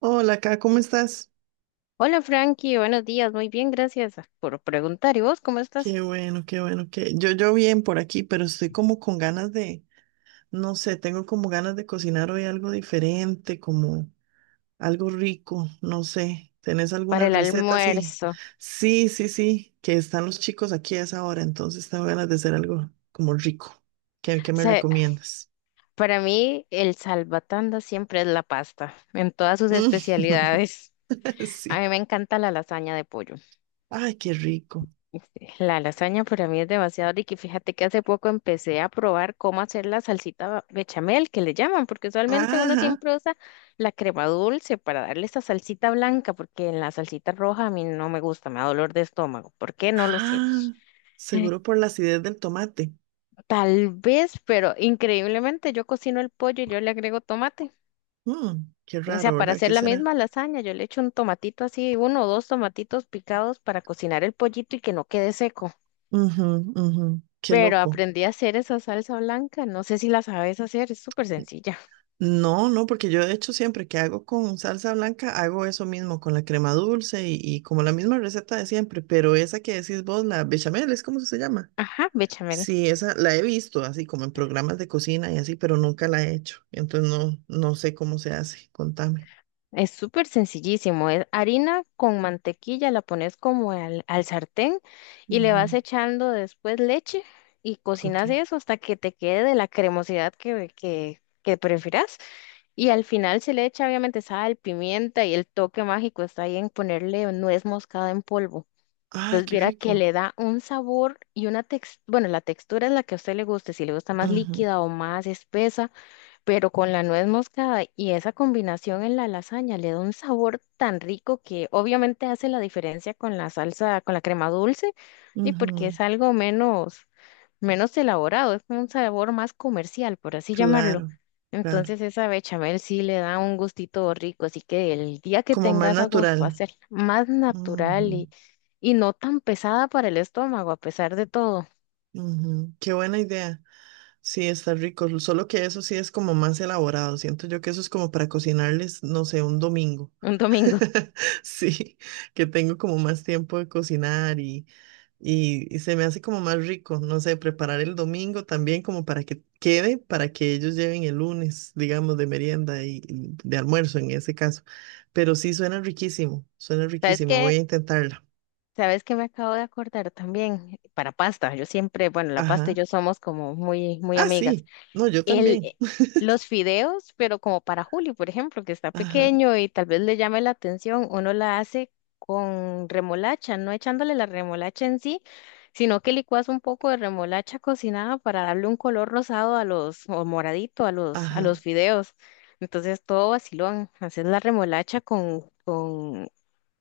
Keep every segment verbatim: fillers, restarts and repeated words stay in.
Hola, acá, ¿cómo estás? Hola Frankie, buenos días, muy bien, gracias por preguntar. ¿Y vos cómo estás? Qué bueno, qué bueno, que yo yo bien por aquí, pero estoy como con ganas de, no sé, tengo como ganas de cocinar hoy algo diferente, como algo rico, no sé. ¿Tenés alguna Para el receta? Sí, almuerzo. O sí, sí, sí, que están los chicos aquí a esa hora, entonces tengo ganas de hacer algo como rico. ¿Qué, qué me sea, recomiendas? para mí el salvatanda siempre es la pasta, en todas sus especialidades. A Sí. mí me encanta la lasaña de pollo. Ay, qué rico. Este, La lasaña para mí es demasiado rica y fíjate que hace poco empecé a probar cómo hacer la salsita bechamel, que le llaman, porque usualmente uno Ajá. siempre usa la crema dulce para darle esa salsita blanca, porque en la salsita roja a mí no me gusta, me da dolor de estómago. ¿Por qué? No lo sé. Ah, seguro por la acidez del tomate. Tal vez, pero increíblemente yo cocino el pollo y yo le agrego tomate. Mm, qué O sea, raro, para ¿verdad? hacer ¿Qué la será? misma lasaña, yo le echo un tomatito así, uno o dos tomatitos picados para cocinar el pollito y que no quede seco. Ujú, ujú, qué Pero loco. aprendí a hacer esa salsa blanca, no sé si la sabes hacer, es súper sencilla. No, no, porque yo de hecho siempre que hago con salsa blanca hago eso mismo, con la crema dulce y, y como la misma receta de siempre, pero esa que decís vos, la bechamel, ¿es cómo se llama? Ajá, bechamel. Sí, esa la he visto así como en programas de cocina y así, pero nunca la he hecho. Entonces no, no sé cómo se hace. Contame. Es súper sencillísimo, es harina con mantequilla, la pones como al, al sartén y le vas Ujú, echando después leche y ok. cocinas eso hasta que te quede de la cremosidad que, que, que prefieras. Y al final se le echa obviamente sal, pimienta y el toque mágico está ahí en ponerle nuez moscada en polvo. Ay, Entonces qué viera que rico. le da un sabor y una textura, bueno, la textura es la que a usted le guste, si le gusta más Ujú, líquida o más espesa, pero con la nuez moscada y esa combinación en la lasaña le da un sabor tan rico que obviamente hace la diferencia con la salsa, con la crema dulce, y porque ujú, es algo menos, menos elaborado, es un sabor más comercial, por así llamarlo. claro, claro. Entonces esa bechamel sí le da un gustito rico, así que el día que Como más tengas a gusto natural. hacer más natural Ujú, y, y no tan pesada para el estómago, a pesar de todo, ujú, qué buena idea. Sí, está rico, solo que eso sí es como más elaborado. Siento yo que eso es como para cocinarles, no sé, un domingo. un domingo. Sí, que tengo como más tiempo de cocinar y, y, y se me hace como más rico, no sé, preparar el domingo también como para que quede, para que ellos lleven el lunes, digamos, de merienda y y de almuerzo en ese caso. Pero sí suena riquísimo, suena ¿Sabes riquísimo. Voy a qué? intentarla. ¿Sabes qué me acabo de acordar también? Para pasta, yo siempre, bueno, la pasta y Ajá. yo somos como muy, muy Ah, amigas. sí. No, yo El, también. eh, los fideos, pero como para Juli, por ejemplo, que está Ajá, pequeño y tal vez le llame la atención, uno la hace con remolacha, no echándole la remolacha en sí, sino que licuas un poco de remolacha cocinada para darle un color rosado a los, o moradito a los, a los ajá. fideos. Entonces todo vacilón, haces la remolacha con, con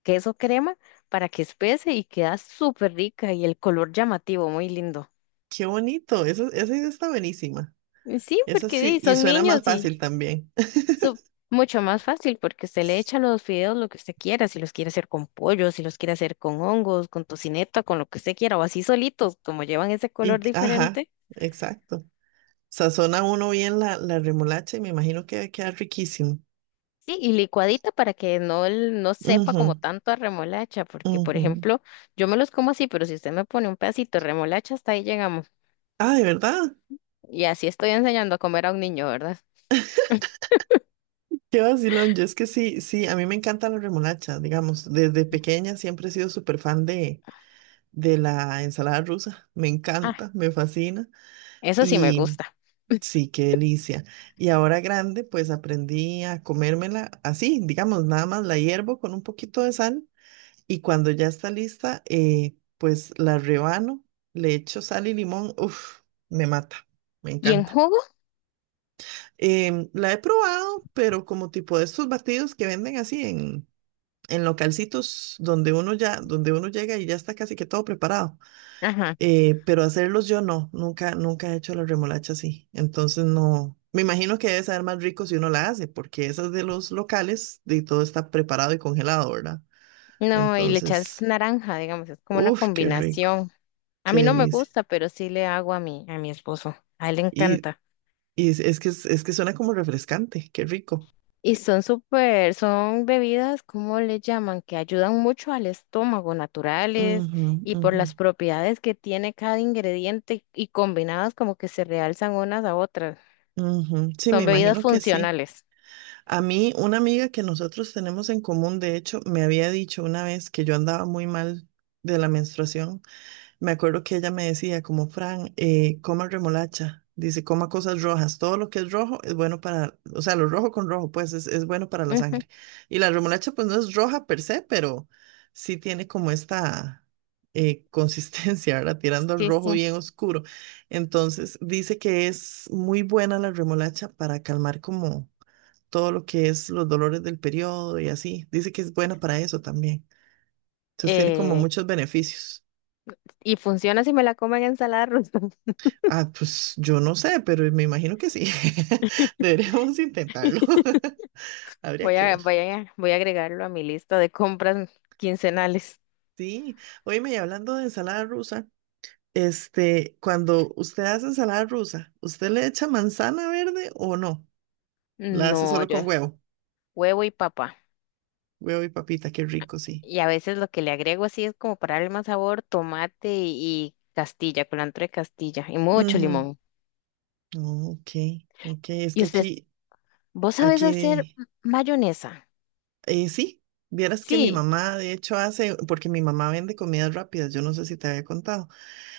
queso crema para que espese y queda súper rica y el color llamativo, muy lindo. Qué bonito. Esa, esa idea está buenísima. Y sí, Eso porque sí, sí, y son suena más niños y fácil también. su- mucho más fácil porque usted le echa los fideos lo que usted quiera, si los quiere hacer con pollo, si los quiere hacer con hongos, con tocineta, con lo que usted quiera o así solitos, como llevan ese Y, color ajá, diferente. exacto. Sazona uno bien la, la remolacha y me imagino que va a quedar riquísimo. Sí, y licuadita para que no, el- no sepa Ujú, como tanto a remolacha, porque por ujú. ejemplo, yo me los como así, pero si usted me pone un pedacito de remolacha, hasta ahí llegamos. Ah, de verdad. Y así estoy enseñando a comer a un niño, ¿verdad? Qué vacilón. Yo es que sí, sí, a mí me encanta la remolacha, digamos. Desde pequeña siempre he sido súper fan de, de la ensalada rusa. Me encanta, me fascina. Eso sí me Y gusta. sí, qué delicia. Y ahora grande, pues aprendí a comérmela así, digamos, nada más la hiervo con un poquito de sal. Y cuando ya está lista, eh, pues la rebano, le echo sal y limón. Uf, me mata, me ¿Y en encanta. jugo? Em, la he probado, pero como tipo de estos batidos que venden así en, en localcitos donde uno ya, donde uno llega y ya está casi que todo preparado. Ajá. Eh, pero hacerlos yo no, nunca, nunca he hecho la remolacha así. Entonces no, me imagino que debe saber más rico si uno la hace, porque esas de los locales, de todo está preparado y congelado, ¿verdad? No, y le echas Entonces, naranja, digamos, es como una uff, qué rico. combinación. A Qué mí no me delicia. gusta, pero sí le hago a mi, a mi esposo. A él le Y, encanta. y es es que, es, es que suena como refrescante, qué rico. Y son súper, son bebidas, ¿cómo le llaman? Que ayudan mucho al estómago, naturales, Ujú, y por ujú, las propiedades que tiene cada ingrediente y combinadas como que se realzan unas a otras. ujú. Sí, me Son bebidas imagino que sí. funcionales. A mí, una amiga que nosotros tenemos en común, de hecho, me había dicho una vez que yo andaba muy mal de la menstruación. Me acuerdo que ella me decía, como Fran, eh, coma remolacha, dice, coma cosas rojas, todo lo que es rojo es bueno para, o sea, lo rojo con rojo, pues es, es bueno para la Ujú, sangre. Y la remolacha, pues no es roja per se, pero sí tiene como esta eh, consistencia, ¿verdad? Tirando al sí, rojo sí. bien oscuro. Entonces, dice que es muy buena la remolacha para calmar como todo lo que es los dolores del periodo y así. Dice que es buena para eso también. Entonces, tiene como muchos beneficios. Y funciona si me la como en ensalada rusa. Ah, pues yo no sé, pero me imagino que sí. Deberíamos intentarlo. Habría Voy que a, ver. Voy a, voy a agregarlo a mi lista de compras quincenales. Sí. Óyeme, y hablando de ensalada rusa, este, cuando usted hace ensalada rusa, ¿usted le echa manzana verde o no? La hace No, solo con yo, huevo. huevo y papa. Huevo y papita, qué rico, sí. Y a veces lo que le agrego así es como para darle más sabor, tomate y, y castilla, culantro de castilla y mucho Ujú. limón. Ok, ok. Es Y que usted, aquí, ¿vos sabés hacer aquí. m- mayonesa? Eh, sí, vieras que mi Sí, mamá, de hecho, hace, porque mi mamá vende comidas rápidas, yo no sé si te había contado.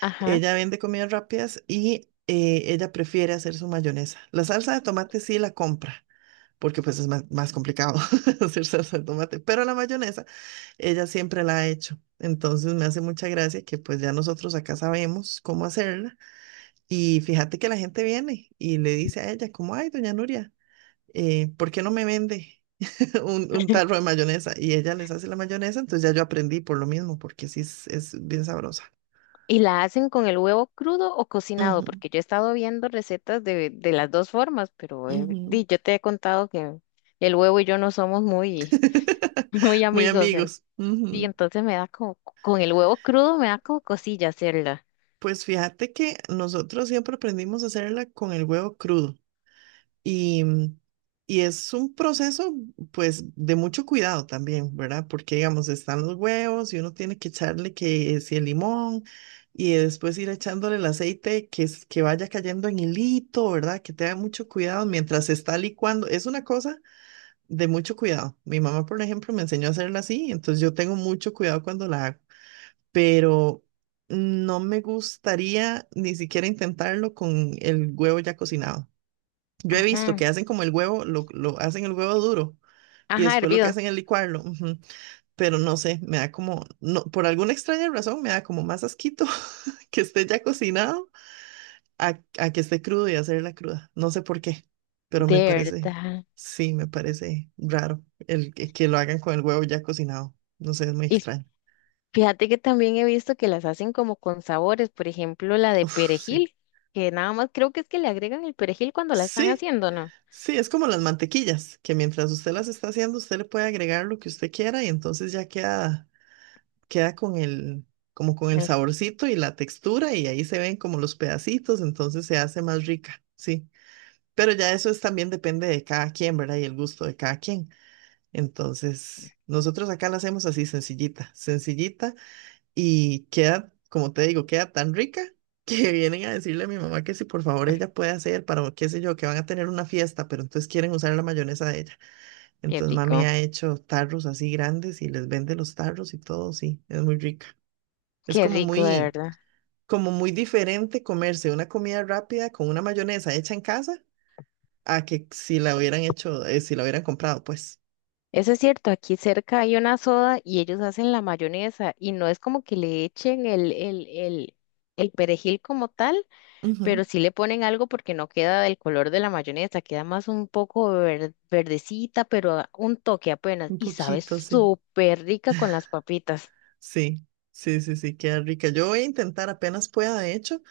ajá. Ella vende comidas rápidas y eh, ella prefiere hacer su mayonesa. La salsa de tomate sí la compra, porque pues es más, más complicado hacer salsa de tomate, pero la mayonesa ella siempre la ha hecho. Entonces me hace mucha gracia que pues ya nosotros acá sabemos cómo hacerla. Y fíjate que la gente viene y le dice a ella, como, ay, doña Nuria, eh, ¿por qué no me vende un, un tarro de mayonesa? Y ella les hace la mayonesa, entonces ya yo aprendí por lo mismo, porque sí es, es bien sabrosa. ¿Y la hacen con el huevo crudo o cocinado? Ujú, Porque yo he estado viendo recetas de, de las dos formas, pero eh, ujú. di, yo te he contado que el huevo y yo no somos muy, muy Muy amigos. en- amigos. Y Ujú. entonces me da como, con el huevo crudo me da como cosilla hacerla. Pues fíjate que nosotros siempre aprendimos a hacerla con el huevo crudo. Y, y es un proceso, pues, de mucho cuidado también, ¿verdad? Porque, digamos, están los huevos y uno tiene que echarle que si el limón y después ir echándole el aceite que, es- que vaya cayendo en hilito, ¿verdad? Que tenga mucho cuidado mientras se está licuando. Es una cosa de mucho cuidado. Mi mamá, por ejemplo, me enseñó a hacerla así, entonces yo tengo mucho cuidado cuando la hago, pero no me gustaría ni siquiera intentarlo con el huevo ya cocinado. Yo he visto Ajá, que hacen como el huevo, lo, lo hacen el huevo duro y ajá, después lo que hervido. hacen es licuarlo, ujú. Pero no sé, me da como, no, por alguna extraña razón, me da como más asquito que esté ya cocinado a, a que esté crudo y hacerla cruda. No sé por qué, pero me De parece, verdad. sí, me parece raro el que, que lo hagan con el huevo ya cocinado. No sé, es muy Y extraño. fíjate que también he visto que las hacen como con sabores, por ejemplo, la de Uf, sí. perejil, que nada más creo que es que le agregan el perejil cuando la están Sí, haciendo, ¿no? sí, es como las mantequillas, que mientras usted las está haciendo, usted le puede agregar lo que usted quiera y entonces ya queda queda con el, como con el El- saborcito y la textura y ahí se ven como los pedacitos, entonces se hace más rica, sí. Pero ya eso es también depende de cada quien, ¿verdad? Y el gusto de cada quien. Entonces, nosotros acá la hacemos así sencillita, sencillita y queda, como te digo, queda tan rica que vienen a decirle a mi mamá que si por favor ella puede hacer para, qué sé yo, que van a tener una fiesta, pero entonces quieren usar la mayonesa de ella. Qué Entonces mami rico, ha hecho tarros así grandes y les vende los tarros y todo, sí, es muy rica. Es qué como rico, de muy, verdad. como muy diferente comerse una comida rápida con una mayonesa hecha en casa a que si la hubieran hecho, eh, si la hubieran comprado, pues. Eso es cierto, aquí cerca hay una soda y ellos hacen la mayonesa y no es como que le echen el, el, el, el perejil como tal, Ujú, pero sí le ponen algo porque no queda del color de la mayonesa, queda más un poco ver- verdecita, pero un toque apenas un y sabe poquito, sí. súper rica con las papitas. Sí, sí, sí, sí, queda rica. Yo voy a intentar apenas pueda, de hecho,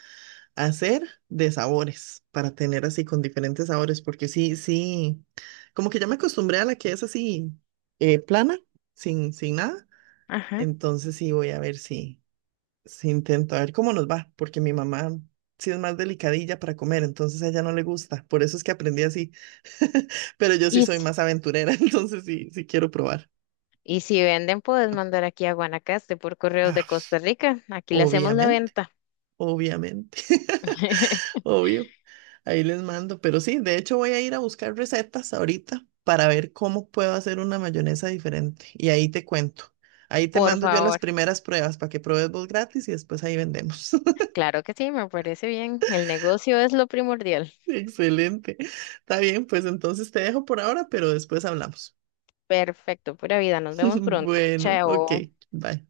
hacer de sabores para tener así con diferentes sabores, porque sí, sí, como que ya me acostumbré a la que es así eh, plana, sin, sin nada. Ajá. Entonces sí, voy a ver si. Sí, intento a ver cómo nos va, porque mi mamá sí es más delicadilla para comer, entonces a ella no le gusta, por eso es que aprendí así, pero yo sí Y soy si, más aventurera, entonces sí, sí quiero probar. y si venden, puedes mandar aquí a Guanacaste por correos Ah, de pues, Costa Rica, aquí le hacemos la obviamente, venta. obviamente, obvio. Ahí les mando, pero sí, de hecho voy a ir a buscar recetas ahorita para ver cómo puedo hacer una mayonesa diferente y ahí te cuento. Ahí te Por mando yo las favor. primeras pruebas para que pruebes vos gratis y después ahí vendemos. Claro que sí, me parece bien. El negocio es lo primordial. Excelente. Está bien, pues entonces te dejo por ahora, pero después hablamos. Perfecto, pura vida. Nos vemos pronto. Bueno, ok, Chao. bye.